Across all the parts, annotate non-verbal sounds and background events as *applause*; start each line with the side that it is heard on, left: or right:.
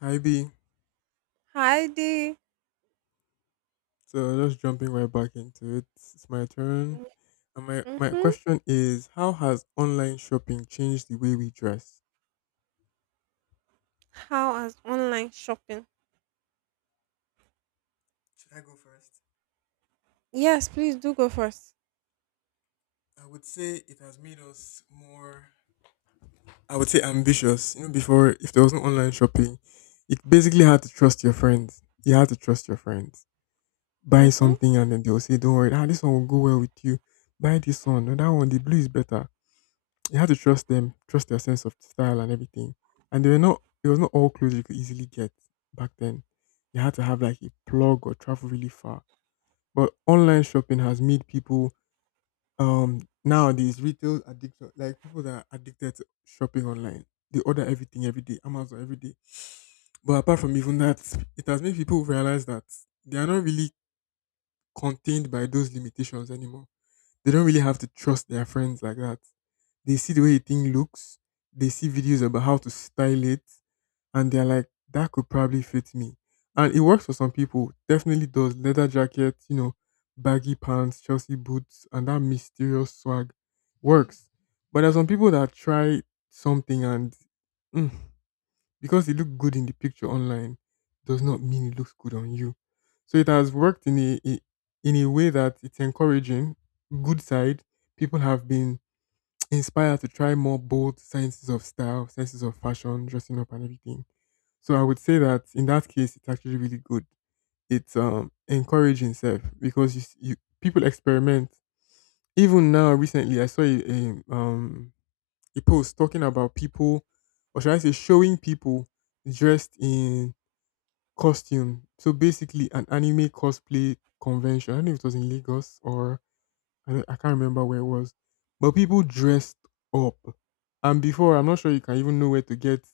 left: Hi B.
right: Hi there.
left: So just jumping right back into it. It's my turn. And my
right: Mm-hmm.
left: question is how has online shopping changed the way we dress?
right: How has online shopping?
left: Should I go first?
right: Yes, please do go first.
left: I would say it has made us more. I would say ambitious. You know, before if there was no online shopping, you basically had to trust your friends. You had to trust your friends. Buy
right: Mm-hmm.
left: something and then they'll say, don't worry, this one will go well with you. Buy this one. No, that one, the blue is better. You had to trust them, trust their sense of style and everything. And they were not, it was not all clothes you could easily get back then. You had to have like a plug or travel really far. But online shopping has made people nowadays retail addiction, like people that are addicted to shopping online. They order everything every day, Amazon every day. *sighs* But apart from even that, it has made people realize that they are not really contained by those limitations anymore. They don't really have to trust their friends like that. They see the way a thing looks, they see videos about how to style it, and they're like, that could probably fit me. And it works for some people, definitely does. Leather jacket, baggy pants, Chelsea boots, and that mysterious swag works. But there's some people that try something and mm, because it looked good in the picture online does not mean it looks good on you. So it has worked in a in a way that it's encouraging. Good side, people have been *tsk* inspired to try more bold senses of style, senses of fashion, dressing up and everything. So I would say that in that case, it's actually really good. It's encouraging self because you people experiment. Even now, recently, I saw a um a post talking about people, or should I say, showing people dressed in costume. So basically, an anime cosplay convention. I don't know if it was in Lagos or I can't remember where it was, but people dressed up. And before, I'm not sure you can even know where to get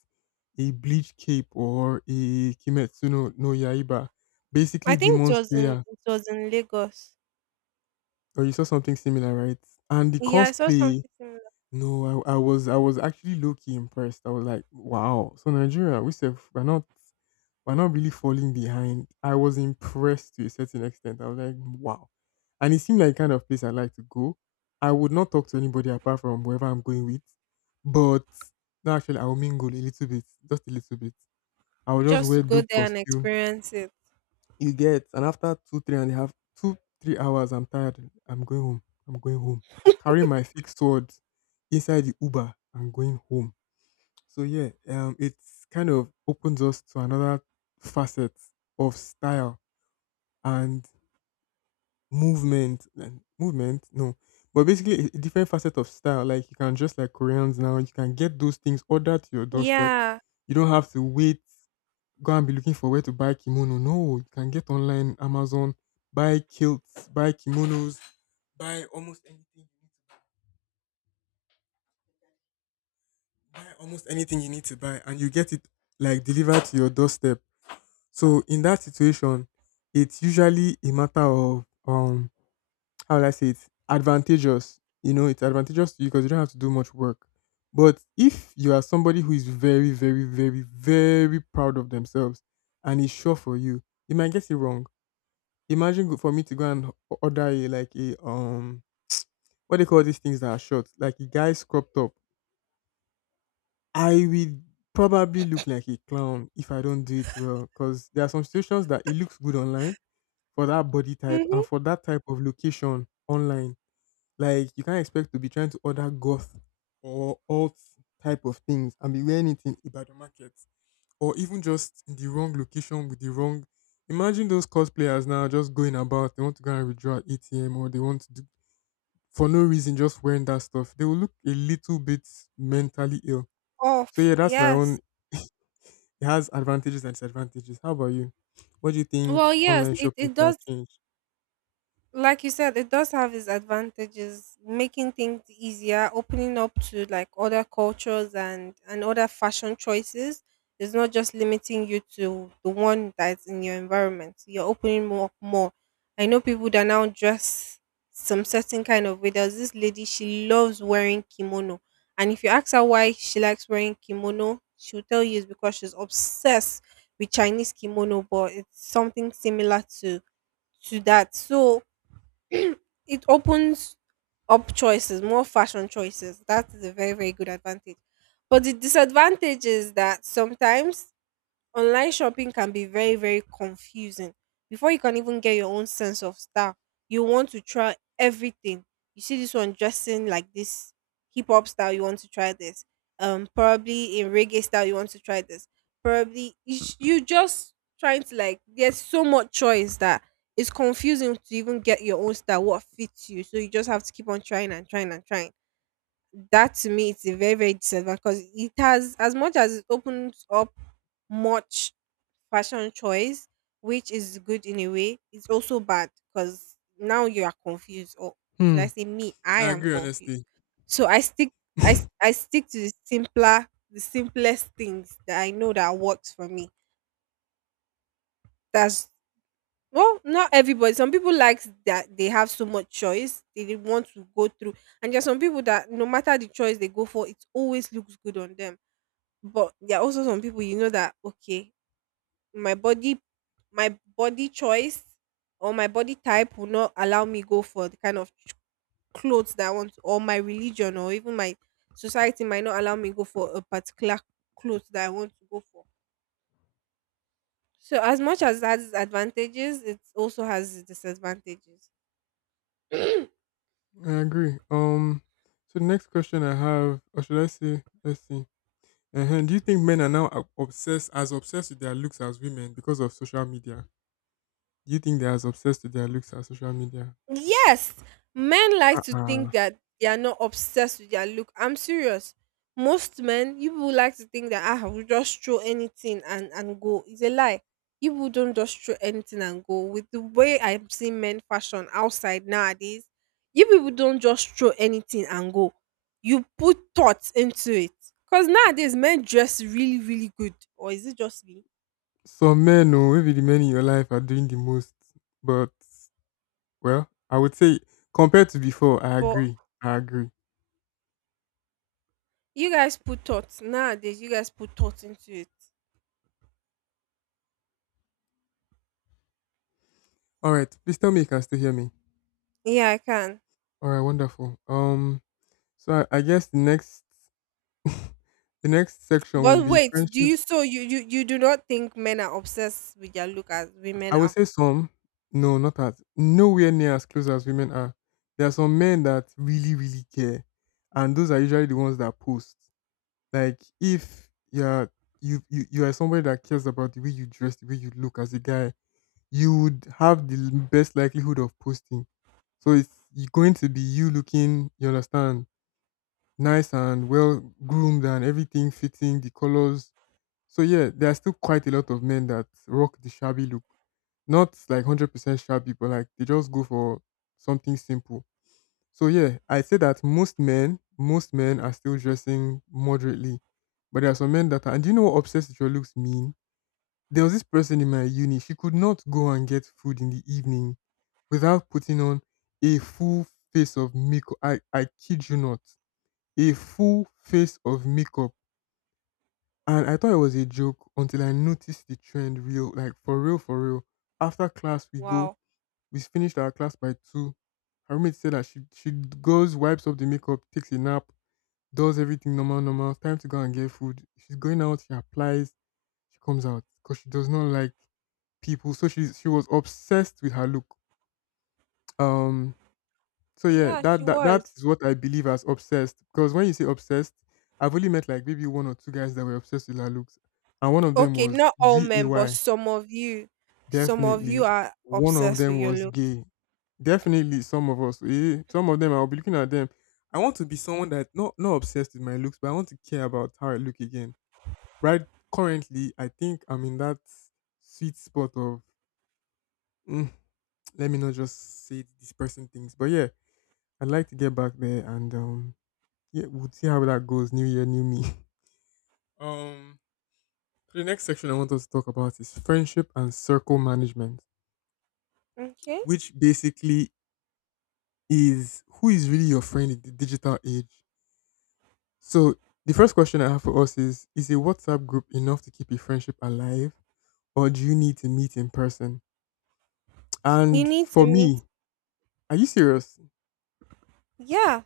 left: a bleach cape or a Kimetsu no Yaiba.
right: I
left: Basically,
right: think it
left: Demon
right: was in
left: Slayer,
right: it was in Lagos.
left: or you saw something similar, right? And the
right: Yeah, I saw
left: cosplay.
right: something similar.
left: No, I was actually low key impressed. I was like, wow. So Nigeria, we said we're not. We're not really falling behind. I was impressed to a certain extent. I was like, wow. And it seemed like the kind of place I like to go. I would not talk to anybody apart from whoever I'm going with. But no, actually, I will mingle a little bit, just a little bit. I will just
right: Just
left: wear
right: to go
left: dope
right: there and
left: costume.
right: experience it.
left: You get, and after two, three and a half, two, 3 hours, I'm tired. I'm going home. I'm going home. Carrying my fixed sword inside the Uber. I'm going home. So yeah, it kind of opens us to another facet of style and movement and movement. No, but basically a different facet of style. Like you can just like Koreans now, you can get those things ordered to your doorstep.
right: Yeah.
left: You don't have to wait, go and be looking for where to buy kimono. No, you can get online, Amazon, buy kilts, buy kimonos, buy almost anything, buy almost anything you need to buy, and you get it like delivered to your doorstep. So in that situation, it's usually a matter of how will I say it, advantageous. You know, it's advantageous to you because you don't have to do much work. But if you are somebody who is very, very, very, very proud of themselves and is sure for you, you might get it wrong. Imagine for me to go and order a like a what they call these things that are short, like a guy's cropped up. I will probably look like a clown if I don't do it well. Because there are some situations that it looks good online for that body type
right: Mm-hmm.
left: and for that type of location online. Like you can't expect to be trying to order goth or alt type of things and be wearing it in Ibadan market or even just in the wrong location with the wrong. Imagine those cosplayers now just going about. They want to go and withdraw at ATM or they want to do for no reason just wearing that stuff. They will look a little bit mentally ill. So
right: Off.
left: yeah, that's my own.
right: Yes.
left: It has advantages and disadvantages. How about you? What do you think
right: Well, yes,
left: online
right: it,
left: shopping
right: it
left: could have
right: does,
left: changed?
right: like you said, it does have its advantages, making things easier, opening up to like other cultures and other fashion choices. It's not just limiting you to the one that's in your environment. You're opening more up more. I know people that now dress some certain kind of way. There's this lady, she loves wearing kimono. And if you ask her why she likes wearing kimono, she'll tell you it's because she's obsessed with Chinese kimono, but it's something similar to that. So *clears throat* it opens up choices, more fashion choices. That is a very, very good advantage. But the disadvantage is that sometimes online shopping can be very, very confusing. Before you can even get your own sense of style, you want to try everything. You see this one dressing like this hip hop style, you want to try this. Probably in reggae style, you want to try this. Probably you just trying to like. There's so much choice that it's confusing to even get your own style. What fits you? So you just have to keep on trying and trying and trying. That, to me, it's a very very disadvantage because it has, as much as it opens up much fashion choice, which is good in a way, it's also bad because now you are confused, or should
left: Hmm.
right: I say, me, I
left: I
right: am
left: agree,
right: confused.
left: honestly.
right: So I stick, I s-
left: *laughs*
right: I stick to the simpler, the simplest things that I know that works for me. That's, well, not everybody. Some people likes that they have so much choice. They didn't want to go through, and there are some people that no matter the choice they go for, it always looks good on them. But there are also some people that okay, my body, my body choice or my body type will not allow me go for the kind of clothes that I want, or my religion, or even my society might not allow me go for a particular clothes that I want to go for. So as much as that has advantages, it also has its disadvantages. *clears throat* Mm-hmm.
left: I agree. So the next question I have, or should I say, let's see. Uh huh. Do you think men are now obsessed as obsessed with their looks as women because of social media? Do you think they're as obsessed with their looks as social media?
right: Yes, men like to
left: Uh-uh.
right: think that they are not obsessed with their look. I'm serious. Most men, you people like to think that I will just throw anything and go. It's a lie. You people don't just throw anything and go. With the way I'm seeing men fashion outside nowadays, you people don't just throw anything and go. You put thoughts into it. Cause nowadays men dress really really good. Or is it just me?
left: Some men, oh, maybe the men in your life are doing the most, but well, I would say compared to before, I
right: But
left: agree. I agree.
right: you guys put thoughts nowadays. You guys put thoughts into it.
left: All right, please tell me you can still hear me.
right: Yeah, I can.
left: All right, wonderful. So I guess the next *laughs* the next section will
right: But
left: be
right: wait, do
left: friendship.
right: you so you do not think men are obsessed with their look as women
left: I would
right: are?
left: say some. No, not as, nowhere near as close as women are. There are some men that really, really care, and those are usually the ones that post. Like if you're you are somebody that cares about the way you dress, the way you look as a guy, you would have the best likelihood of posting. So it's going to be you looking, you understand, nice and well groomed and everything fitting the colors. So yeah, there are still quite a lot of men that rock the shabby look. Not like 100% shabby, but like they just go for something simple. So yeah, I say that most men are still dressing moderately. But there are some men that are, and do you know what obsessed with your looks mean? There was this person in my uni, she could not go and get food in the evening without putting on a full face of makeup. I kid you not. A full face of makeup, and I thought it was a joke until I noticed the trend real, like for real, for real. After class,
right: Wow.
left: we finished our class by two. Her roommate said that she goes, wipes up the makeup, takes a nap, does everything normal, normal. Time to go and get food. She's going out, she applies, she comes out because she does not like people. So she was obsessed with her look. Um, so yeah,
right: Yeah,
left: that
right: she was.
left: is what I believe as obsessed. Because when you say obsessed, I've only met like maybe one or two guys that were obsessed with La looks, and one of them
right: Okay,
left: was
right: not all
left: G A
right: men, but
left: Y.
right: some of you,
left: Definitely,
right: are
left: one of
right: obsessed with
left: them
right: your
left: was
right: look.
left: gay. Definitely, some of them, I'll be looking at them. I want to be someone that not obsessed with my looks, but I want to care about how I look again. Right? Currently, I think I'm in that sweet spot of, mm, let me not just say this person thinks, but yeah, I'd like to get back there and yeah, we'll see how that goes. New year, new me. *laughs* Um, so the next section I want us to talk about is friendship and circle management,
right: Okay,
left: which basically is who is really your friend in the digital age. So the first question I have for us is: is a WhatsApp group enough to keep a friendship alive, or do you need to meet in person?
right: you
left: And
right: need to
left: for
right: meet.
left: me, are you serious?
right: Yeah,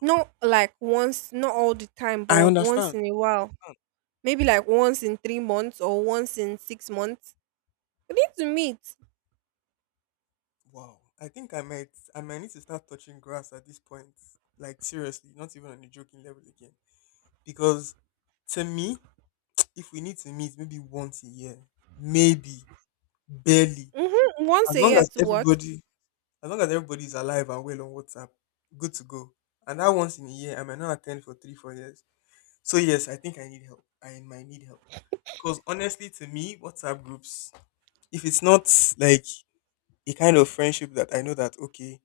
right: not like once, not all the time,
left: I
right: but once
left: understand.
right: in a
left: I
right: while.
left: understand.
right: Maybe like once in 3 months or once in 6 months. You need to meet.
left: Wow. I think I might need to start touching grass at this point. Like seriously, not even on a joking level again. Because to me, if we need to meet maybe once a year, maybe, barely,
right: Mm-hmm. Once
left: as
right: a
left: long
right: year
left: as
right: to work.
left: everybody, as long as everybody is alive and well on WhatsApp, good to go. And that once in a year, I might not attend for three, 4 years. So yes, I think I need help. I might need help. Because honestly, to me, WhatsApp groups, if it's not like a kind of friendship that I know that okay,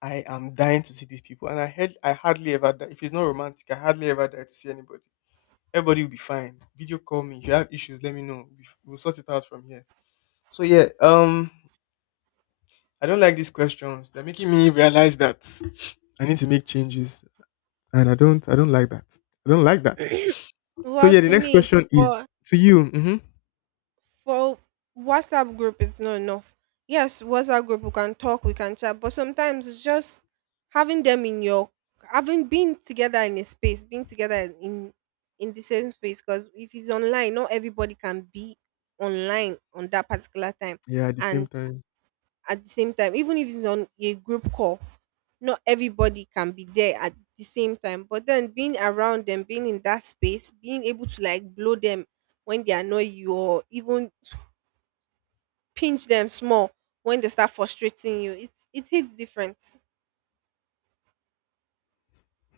left: I am dying to see these people, and I hardly ever die. If it's not romantic, I hardly ever die to see anybody. Everybody will be fine. Video call me. If you have issues, let me know. We'll sort it out from here. So yeah, I don't like these questions. They're making me realize that I need to make changes, and I don't. I don't like that. I don't like that. So
right: Well,
left: yeah, the
right: to
left: next
right: me,
left: question is
right: but
left: to you.
right: for WhatsApp group it's not enough. Yes, WhatsApp group we can talk, we can chat, but sometimes it's just having them in your, having been together in a space, being together in the same space. Because if it's online, not everybody can be online on that particular time,
left: Yeah, at the same
right: and
left: time.
right: at the same time, even if it's on a group call, not everybody can be there at the same time. But then being around them, being in that space, being able to like blow them when they annoy you or even pinch them small when they start frustrating you. It hits different.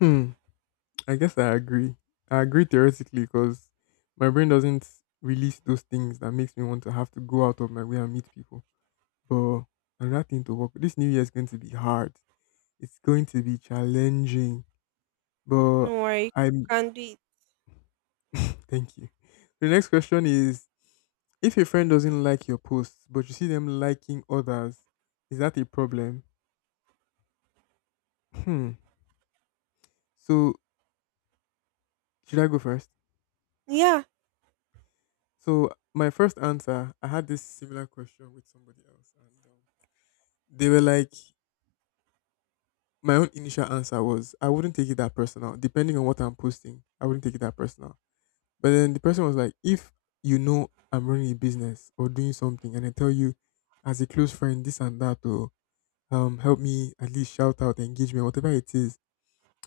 left: Hmm. I guess I agree. I agree theoretically because my brain doesn't release those things that makes me want to have to go out of my way and meet people. But another thing to work. This new year is going to be hard. It's going to be challenging, but
right: No worry, you
left: I'm
right: can do it.
left: *laughs* thank you. The next question is, if a friend doesn't like your posts, but you see them liking others, is that a problem? Hmm. So should I go first?
right: Yeah.
left: So my first answer, I had this similar question with somebody else, and they were like, my own initial answer was, I wouldn't take it that personal. Depending on what I'm posting, I wouldn't take it that personal. But then the person was like, if you know, I'm running a business or doing something and I tell you as a close friend this and that, or help me, at least shout out, engagement, whatever it is,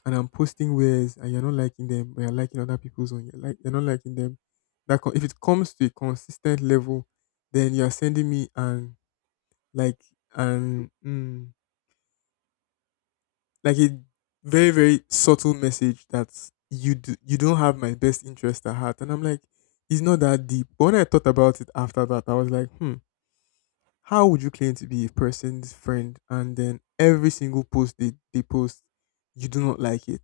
left: and I'm posting wares and you're not liking them, but you're liking other people's own, you're not liking them. If it comes to a consistent level, then you're sending me like and like a very subtle message that you don't have my best interest at heart. And I'm like, it's not that deep. But when I thought about it after that, I was like, hmm, how would you claim to be a person's friend and then every single post they post, you do not like it,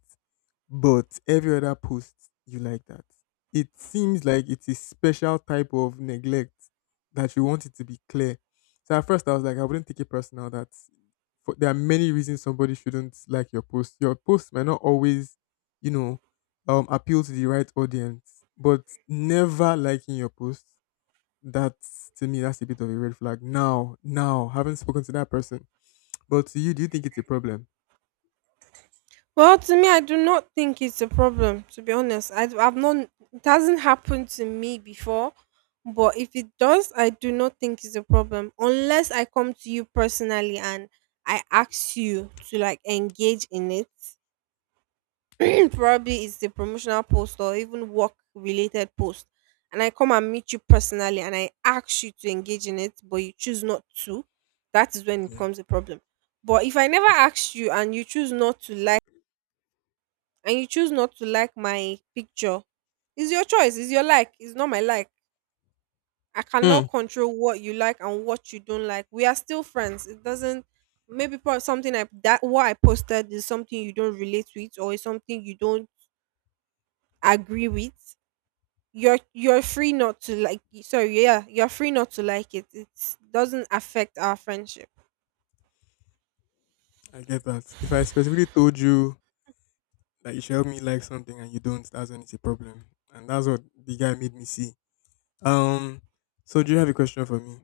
left: but every other post, you like that. It seems like it's a special type of neglect that you want it to be clear. So at first I was like, I wouldn't take it personal. There are many reasons somebody shouldn't like your post. Your post might not always, you know, appeal to the right audience, but never liking your post, that's to me, that's a bit of a red flag. Haven't spoken to that person, but to you, do you think it's a problem?
right: Well, to me, I do not think it's a problem. To be honest, I have not. It hasn't happened to me before, but if it does, I do not think it's a problem unless I come to you personally and I ask you to like engage in it, *clears throat* probably it's a promotional post or even work related post, and I come and meet you personally and I ask you to engage in it, but you choose not to. That is when it
left: Yeah.
right: becomes a problem. But if I never ask you and you choose not to like, and you choose not to like my picture, it's your choice. It's your like. It's not my like. I
left: Hmm.
right: cannot control what you like and what you don't like. We are still friends. It doesn't. Maybe something, I, that what I posted is something you don't relate with, or is something you don't agree with. You're free not to like. Sorry. Yeah, you're free not to like it. It doesn't affect our friendship.
left: I get that. If I specifically told you that you should help me like something and you don't, that's when it's a problem. And that's what the guy made me see. Um, so do you have a question for me?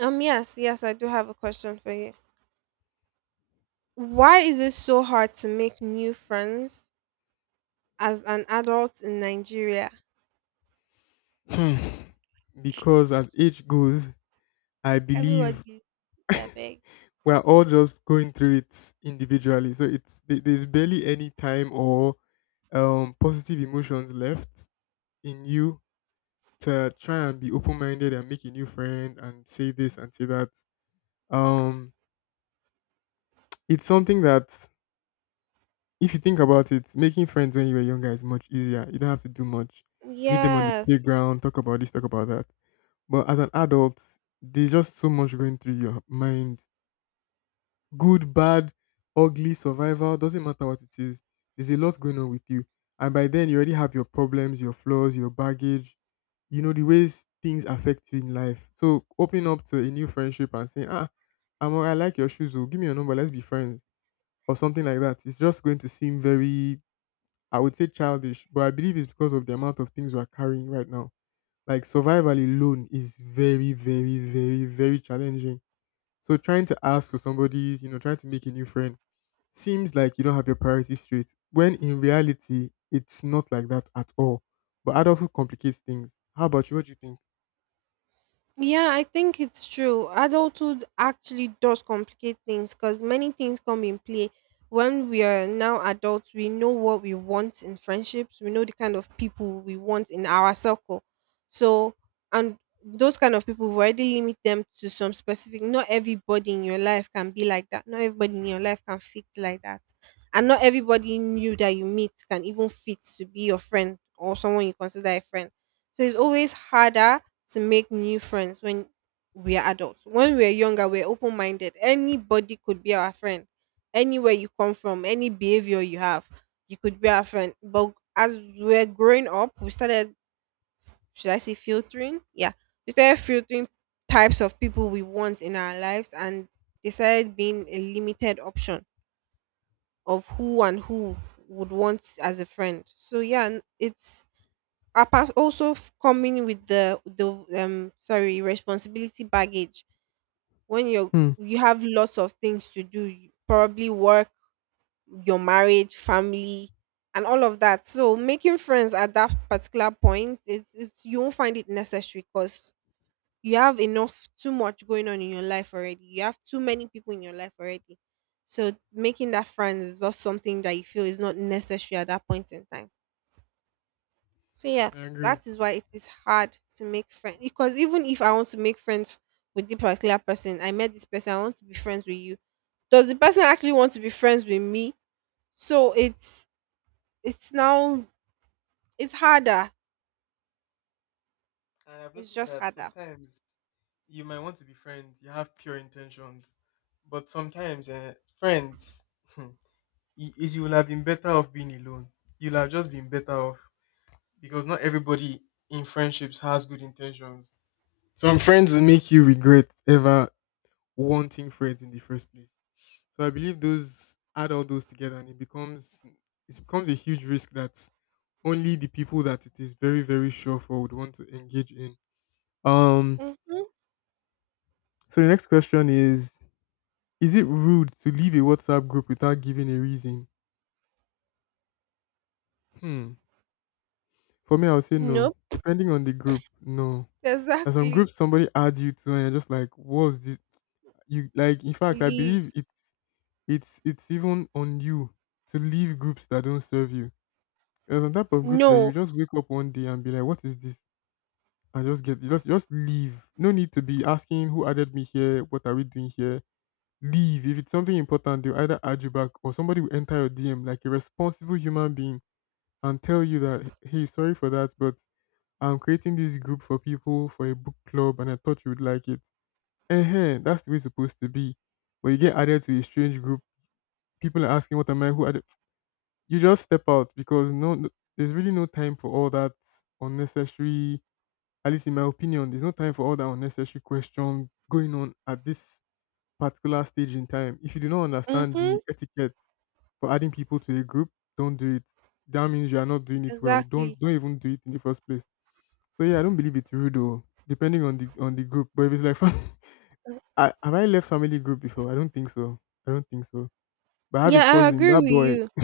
right: Yes, yes, I do have a question for you. Why is it so hard to make new friends as an adult in Nigeria?
left: Hmm. Because as age goes, I believe
right: Everybody. Yeah, big
left: we're all just going through it individually. So there's barely any time or positive emotions left in you to try and be open minded and make a new friend and say this and say that. Um, it's something that, if you think about it, making friends when you were younger is much easier. You don't have to do much. Meet them on the
right: yes.
left: playground, talk about this, talk about that. But as an adult, there's just so much going through your mind. Good, bad, ugly, survival, doesn't matter what it is. There's a lot going on with you. And by then, you already have your problems, your flaws, your baggage, you know, the ways things affect you in life. So opening up to a new friendship and saying, ah, I like your shoes, oh, give me your number, let's be friends, or something like that, it's just going to seem very, I would say, childish, but I believe it's because of the amount of things we're carrying right now. Like, survival alone is very challenging. So trying to ask for somebody's, you know, trying to make a new friend seems like you don't have your priorities straight. When in reality, it's not like that at all. But that also complicates things. How about you? What do you think?
right: Yeah, I think it's true. Adulthood actually does complicate things because many things come in play. When we are now adults, we know what we want in friendships, we know the kind of people we want in our circle. So, and those kind of people, we already limit them to some specific. Not everybody in your life can be like that. Not everybody in your life can fit like that. And not everybody new that you meet can even fit to be your friend or someone you consider a friend. So, it's always harder to make new friends when we are adults. When we are younger, we're open minded. Anybody could be our friend. Anywhere you come from, any behavior you have, you could be our friend. But as we're growing up, we started, should I say, filtering? Yeah. We started filtering types of people we want in our lives, and they started being a limited option of who and who would want as a friend. So, yeah, it's apart, also coming with the sorry, responsibility baggage when
left: Hmm.
right: you have lots of things to do, you probably work, your marriage, family, and all of that, so making friends at that particular point, it's, you won't find it necessary because you have enough too much going on in your life already, you have too many people in your life already, so making that friends is not something that you feel is not necessary at that point in time. So yeah,
left: I agree.
right: that is why it is hard to make friends. Because even if I want to make friends with the particular person, I met this person, I want to be friends with you. Does the person actually want to be friends with me? So it's now, it's harder.
left: And I've
right: It's
left: noticed
right: just
left: that
right: harder.
left: sometimes you might want to be friends, you have pure intentions, but sometimes friends. *laughs* I- is you will have been better off being alone. You'll have just been better off, because not everybody in friendships has good intentions. Some friends will make you regret ever wanting friends in the first place. So I believe those add, all those together, and it becomes a huge risk that only the people that it is very sure for would want to engage in. Um.
right: Mm-hmm.
left: So the next question is: is it rude to leave a WhatsApp group without giving a reason? Hmm. For me, I would say no.
right: Nope.
left: Depending on the group, no. And some
right: Exactly.
left: groups somebody adds you to and you're just like, what's this? You like In fact, I
right: Leave.
left: believe it's even on you to leave groups that don't serve you. There's some type of groups that you
right: No.
left: just wake up one day and be like, what is this? And just get you just leave. No need to be asking, who added me here, what are we doing here? Leave. If it's something important, they'll either add you back or somebody will enter your DM like a responsible human being and tell you that, hey, sorry for that, but I'm creating this group for people, for a book club, and I thought you would like it. Eh, that's the way it's supposed to be. But you get added to a strange group, people are asking, what am I, who are they? *tsk* You just step out, because there's really no time for all that unnecessary, at least in my opinion, there's no time for all that unnecessary question going on at this particular stage in time. If you do not understand
right: Mm-hmm.
left: the etiquette for adding people to a group, don't do it. That means you are not doing it well. Don't
right: Exactly.
left: don't even do it in the first place. So yeah, I don't believe it's rude, though, depending on the group. But if it's like *laughs* I left family group before? I don't think so. I don't think so. But I have a
right: Yeah, I
left: cousin,
right: agree
left: that
right: with
left: boy
right: you.
left: *laughs*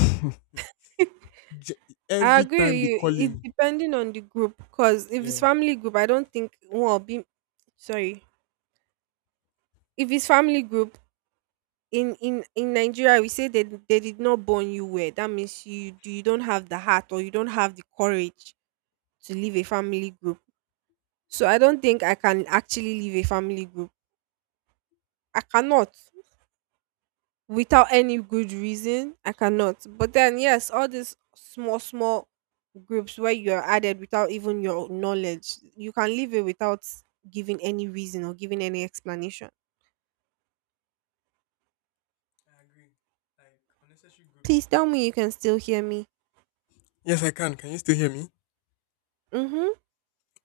left: j-
right: I
left: every
right: agree
left: time they
right: with
left: call
right: you. It's
left: him.
right: depending on the group. Cause if it's
left: Yeah.
right: family group, I don't think, well, be sorry. If it's family group, in Nigeria we say they did not born you well. That means you don't have the heart or you don't have the courage to leave a family group. So I don't think I can actually leave a family group. I cannot without any good reason. I cannot. But then yes, all these small small groups where you are added without even your knowledge, you can leave it without giving any reason or giving any explanation.
left: I agree. Like, unnecessary groups.
right: Please tell me
left: Mm-mm.
right: you can still hear me.
left: Yes, I can. Can you still hear me?
right: Mhm.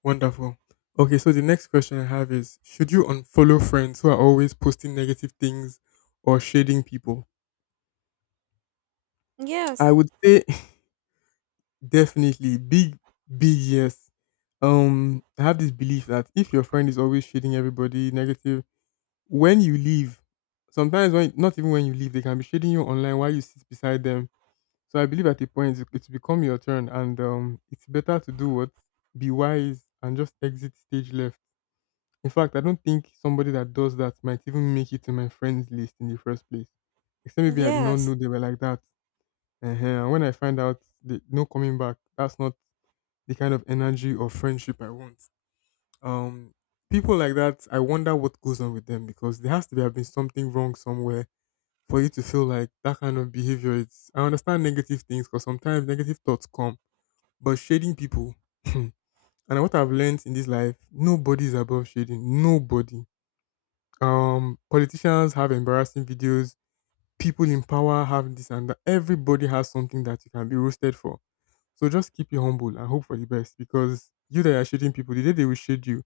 left: Wonderful. Okay, so the next question I have is, should you unfollow friends who are always posting negative things or shading people? I
right: Yes.
left: would say *laughs* definitely, big, big yes. I have this belief that if your friend is always shading everybody negative, when you leave, sometimes, when not even when you leave, they can be shading you online while you sit beside them. So I believe at a point it's become your turn, and it's better to do what, be wise and just exit stage left. In fact, I don't think somebody that does that might even make it to my friends list in the first place. Except maybe I did not know
right: Yes.
left: they were like that. Uh-huh. And when I find out, no coming back, that's not the kind of energy or friendship I want. Um, people like that, I wonder what goes on with them, because there has to be have been something wrong somewhere for you to feel like that kind of behavior. It's, I understand negative things, because sometimes negative thoughts come, but shading people. *clears throat* And what I've learned in this life, nobody is above shading. Nobody. Politicians have embarrassing videos, people in power have this and that, everybody has something that you can be roasted for. So just keep you humble and hope for the best, because you that are shading people, the day they will shade you,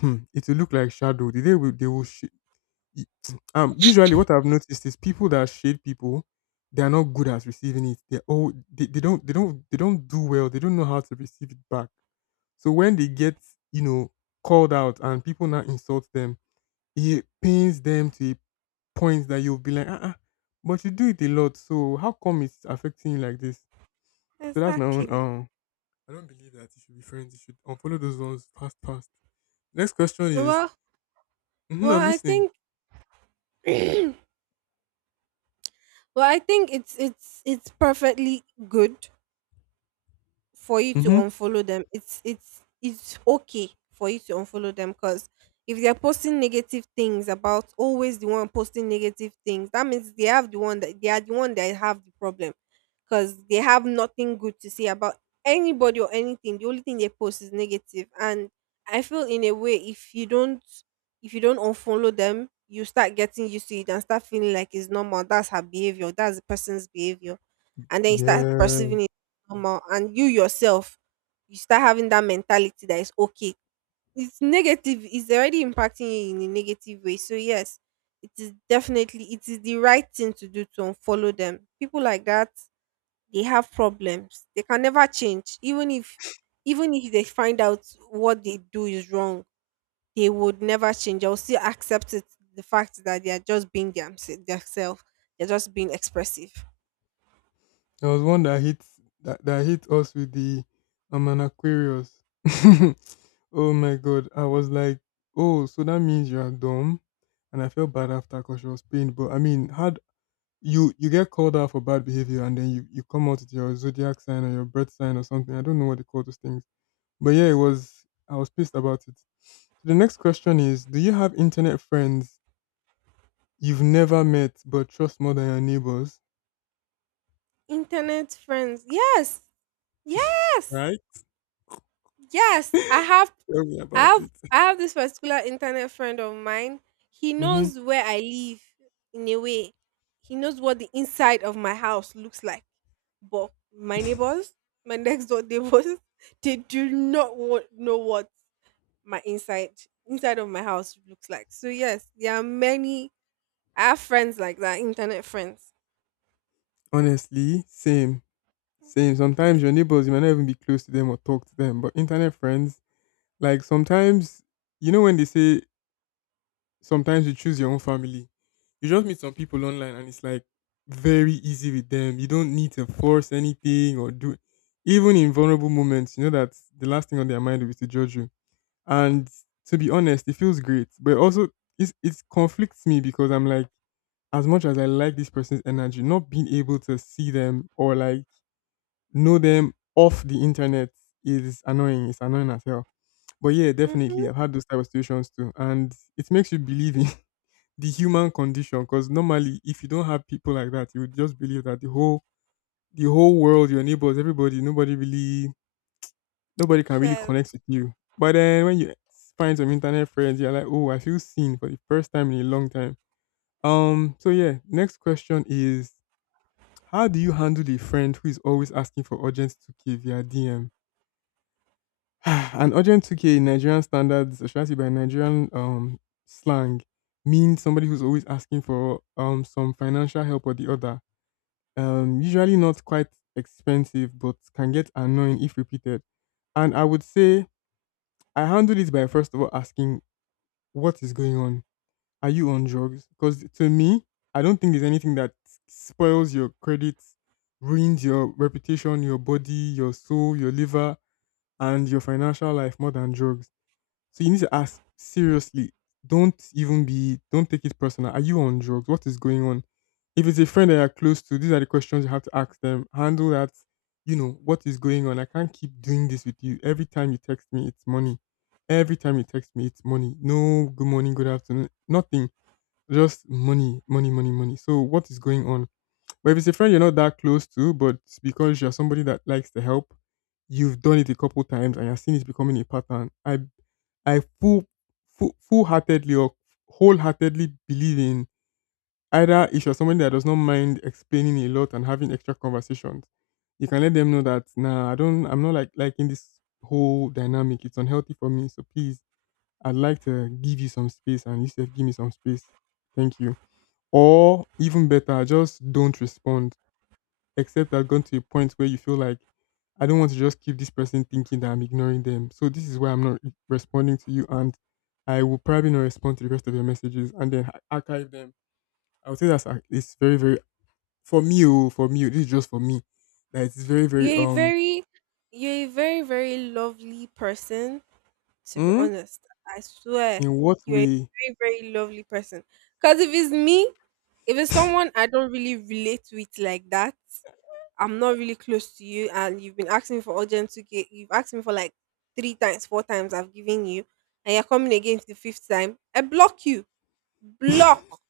left: hmm, it will look like shadow. They will shade. *tsk* Usually what I've noticed is, people that shade people, they are not good at receiving it. They don't they don't they don't do well, they don't know how to receive it back. So when they get, you know, called out and people now insult them, it pains them to a point that you'll be like, "Ah, ah, but you do it a lot, so how come it's affecting you like this?" So that's my own.
right: Exactly.
left: I don't believe that you should be friends. You should unfollow those ones fast, fast. Next question is,
right: Well,
left: mm,
right: well,
left: I'm
right: I
left: listening.
right: think, *clears throat* well, I think it's perfectly good for you to
left: Mm-hmm.
right: unfollow them. It's okay for you to unfollow them because if they're posting negative things about, always the one posting negative things, that means they are the one that have the problem because they have nothing good to say about anybody or anything. The only thing they post is negative. And I feel, in a way, if you don't unfollow them, you start getting used to it and start feeling like it's normal. That's her behavior, that's the person's behavior, and then you start
left: Yeah,
right: perceiving omo, and you yourself, you start having that mentality that it's okay. It's negative. It's already impacting you in a negative way. So yes, it is definitely, it is the right thing to do to unfollow them. People like that, they have problems. They can never change. Even if they find out what they do is wrong, they would never change. They'll still accept it. The fact that they are just being them, themselves. They're just being expressive.
left: there was one that hit that hit us with the, I'm an Aquarius. *laughs* Oh my god, I was like, oh, so that means you are dumb, and I felt bad after because she was pained. But I mean, how, you get called out for bad behavior, and then you come out with your zodiac sign or your birth sign or something. I don't know what they call those things. But yeah, it was, I was pissed about it. So, the next question is, do you have internet friends you've never met but trust more than your neighbors?
right: Internet friends. Yes. Yes.
left: Right?
right: Yes, I have
left: Tell me
right: I
left: about
right: have
left: it.
right: I have this particular internet friend of mine. He
left: Mm-hmm.
right: knows where I live, in a way. He knows what the inside of my house looks like. But my neighbors, my *laughs* next door neighbors, *laughs* they do not know what my inside of my house looks like. So yes, there are many I have friends like that, internet friends.
left: Honestly, same. Same. Sometimes your neighbors, you might not even be close to them or talk to them. But internet friends, like sometimes you know when they say, sometimes you choose your own family. You just meet some people online and it's like very easy with them. You don't need to force anything or do, even in vulnerable moments, you know that the last thing on their mind will be to judge you. And to be honest, it feels great. But also it conflicts me because I'm like, as much as I like this person's energy, not being able to see them or like know them off the internet is annoying. It's annoying as hell. But yeah,
right: Mm-hmm.
left: definitely. I've had those type of situations too. And it makes you believe in the human condition, because normally if you don't have people like that, you would just believe that the whole world, your neighbors, everybody, nobody can really
right: Yes.
left: connect with you. But then when you find some internet friends, you're like, oh, I feel seen for the first time in a long time. So yeah, next question is, how do you handle a friend who is always asking for urgent 2k via dm? *sighs* An urgent 2k in Nigerian standards, especially by Nigerian slang, means somebody who's always asking for some financial help or the other. Usually not quite expensive, but can get annoying if repeated. And I would say I handle it by first of all asking, what is going on? Are you on drugs? Because to me, I don't think there's anything that spoils your credit, ruins your reputation, your body, your soul, your liver, and your financial life more than drugs, so you need to ask seriously. Don't even be. Don't take it personal. Are you on drugs? What is going on? If it's a friend that you're close to, these are the questions you have to ask them. Handle that. You know what is going on. I can't keep doing this with you. Every time you text me, it's money. Every time you text me, it's money. No good morning, good afternoon, nothing. Just money, money, money, money. So what is going on? But if it's a friend you're not that close to, but it's because you're somebody that likes to help, you've done it a couple times and you're seeing it becoming a pattern, I full full full heartedly or wholeheartedly believe in, either if you're somebody that does not mind explaining a lot and having extra conversations, you can let them know that nah, I'm not like liking this whole dynamic. It's unhealthy for me. So please, I'd like to give you some space, and you said give me some space. Thank you. Or even better, just don't respond, except I've gone to a point where you feel like, I don't want to just keep this person thinking that I'm ignoring them. So this is why I'm not responding to you, and I will probably not respond to the rest of your messages, and then archive them. I would say that's it's very very, for me. Oh, for me, oh, this is just for me. That it's very very
right: You're a
left: um.
right: very you're a very, very lovely person, to be
left: Hmm?
right: honest. I swear,
left: In what
right: you're a
left: way?
right: very, very lovely person. Because if it's me, if it's someone I don't really relate with like that, I'm not really close to you, and you've been asking me for urgent 2K, you've asked me for like 3 times, 4 times, I've given you, and you're coming again for the fifth time, I block you. Block.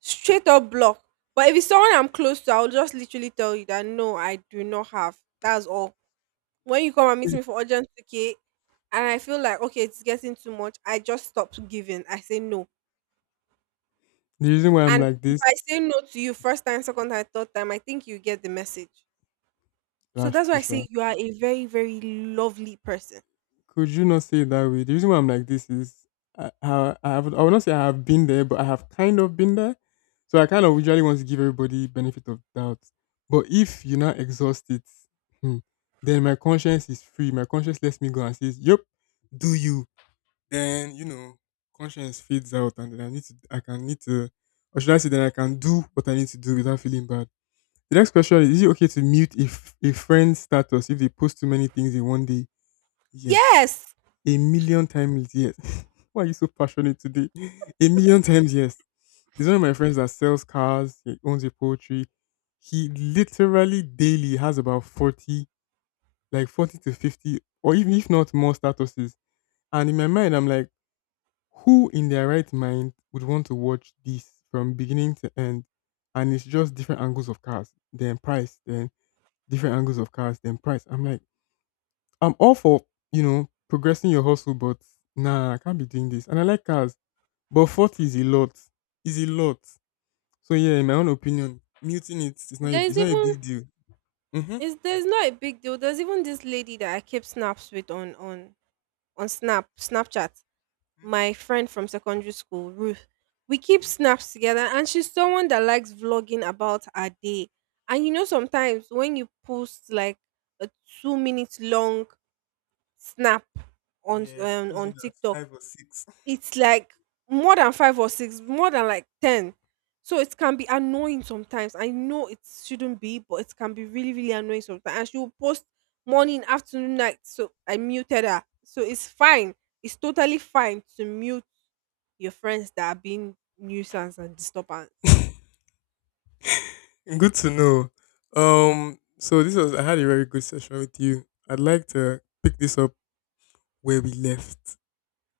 right: Straight up block. But if it's someone I'm close to, I'll just literally tell you that no, I do not have. That's all. When you come and meet
left: Eh,
right: me for urgent 2, and I feel like okay, it's getting too much, I just stop giving. I say no.
left: the reason why I'm
right: And
left: like
right: if
left: this,
right: I say no to you first time, second time, third time, I think you get the message. So
left: that's
right: that's why
left: true,
right: I
left: sha.
right: say you are a very, very lovely person.
left: Could you not say it that way? The reason why I'm like this is, I would not say I have been there, but I have kind of been there. So I kind of usually want to give everybody benefit of doubt. But if you not exhaust it, hmm, then my conscience is free. My conscience lets me go and says, "Yep, do you?" Then you know, conscience fades out, and then I need to, I can need to, or should I say, then I can do what I need to do without feeling bad. The next question is: is it okay to mute if a friend's status if they post too many things in one day? Yes.
right: Yes.
left: A million times yes. *laughs* Why are you so passionate today? *laughs* A million times yes. There's one of my friends that sells cars, he owns a poultry. He literally daily has about 40, like 40 to 50, or even if not more statuses. And in my mind, I'm like, who in their right mind would want to watch this from beginning to end? And it's just different angles of cars, then price, then different angles of cars, then price. I'm like, I'm all for, you know, progressing your hustle, but nah, I can't be doing this. And I like cars, but 40 is a lot. Is a lot. So yeah, in my own opinion, muting it is not
right: There
left: it's
right: is
left: not a
right: even
left: big deal. Mm-hmm.
right: is there's not a big deal. There's even this lady that I keep snaps with on Snapchat. My
left: Mm-hmm.
right: friend from secondary school, Ruth. We keep snaps together, and she's someone that likes vlogging about her day. And you know, sometimes when you post like a 2-minute long snap on
left: Yeah, it
right: um,
left: comes
right: on
left: in at
right: TikTok,
left: five or six.
right: it's like more than five or six, more than like 10. So it can be annoying sometimes. I know it shouldn't be, but it can be really, really annoying sometimes. And she will post morning, afternoon, night. So I muted her. So it's fine. It's totally fine to mute your friends that are being nuisance and disturbance.
left: *laughs* Good to know. So this was, I had a very good session with you. I'd like to pick this up where we left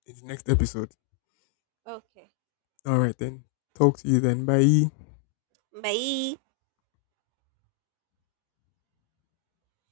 left: in the next episode.
right: Okay.
left: All right then. Talk to you then. Bye.
right: Bye.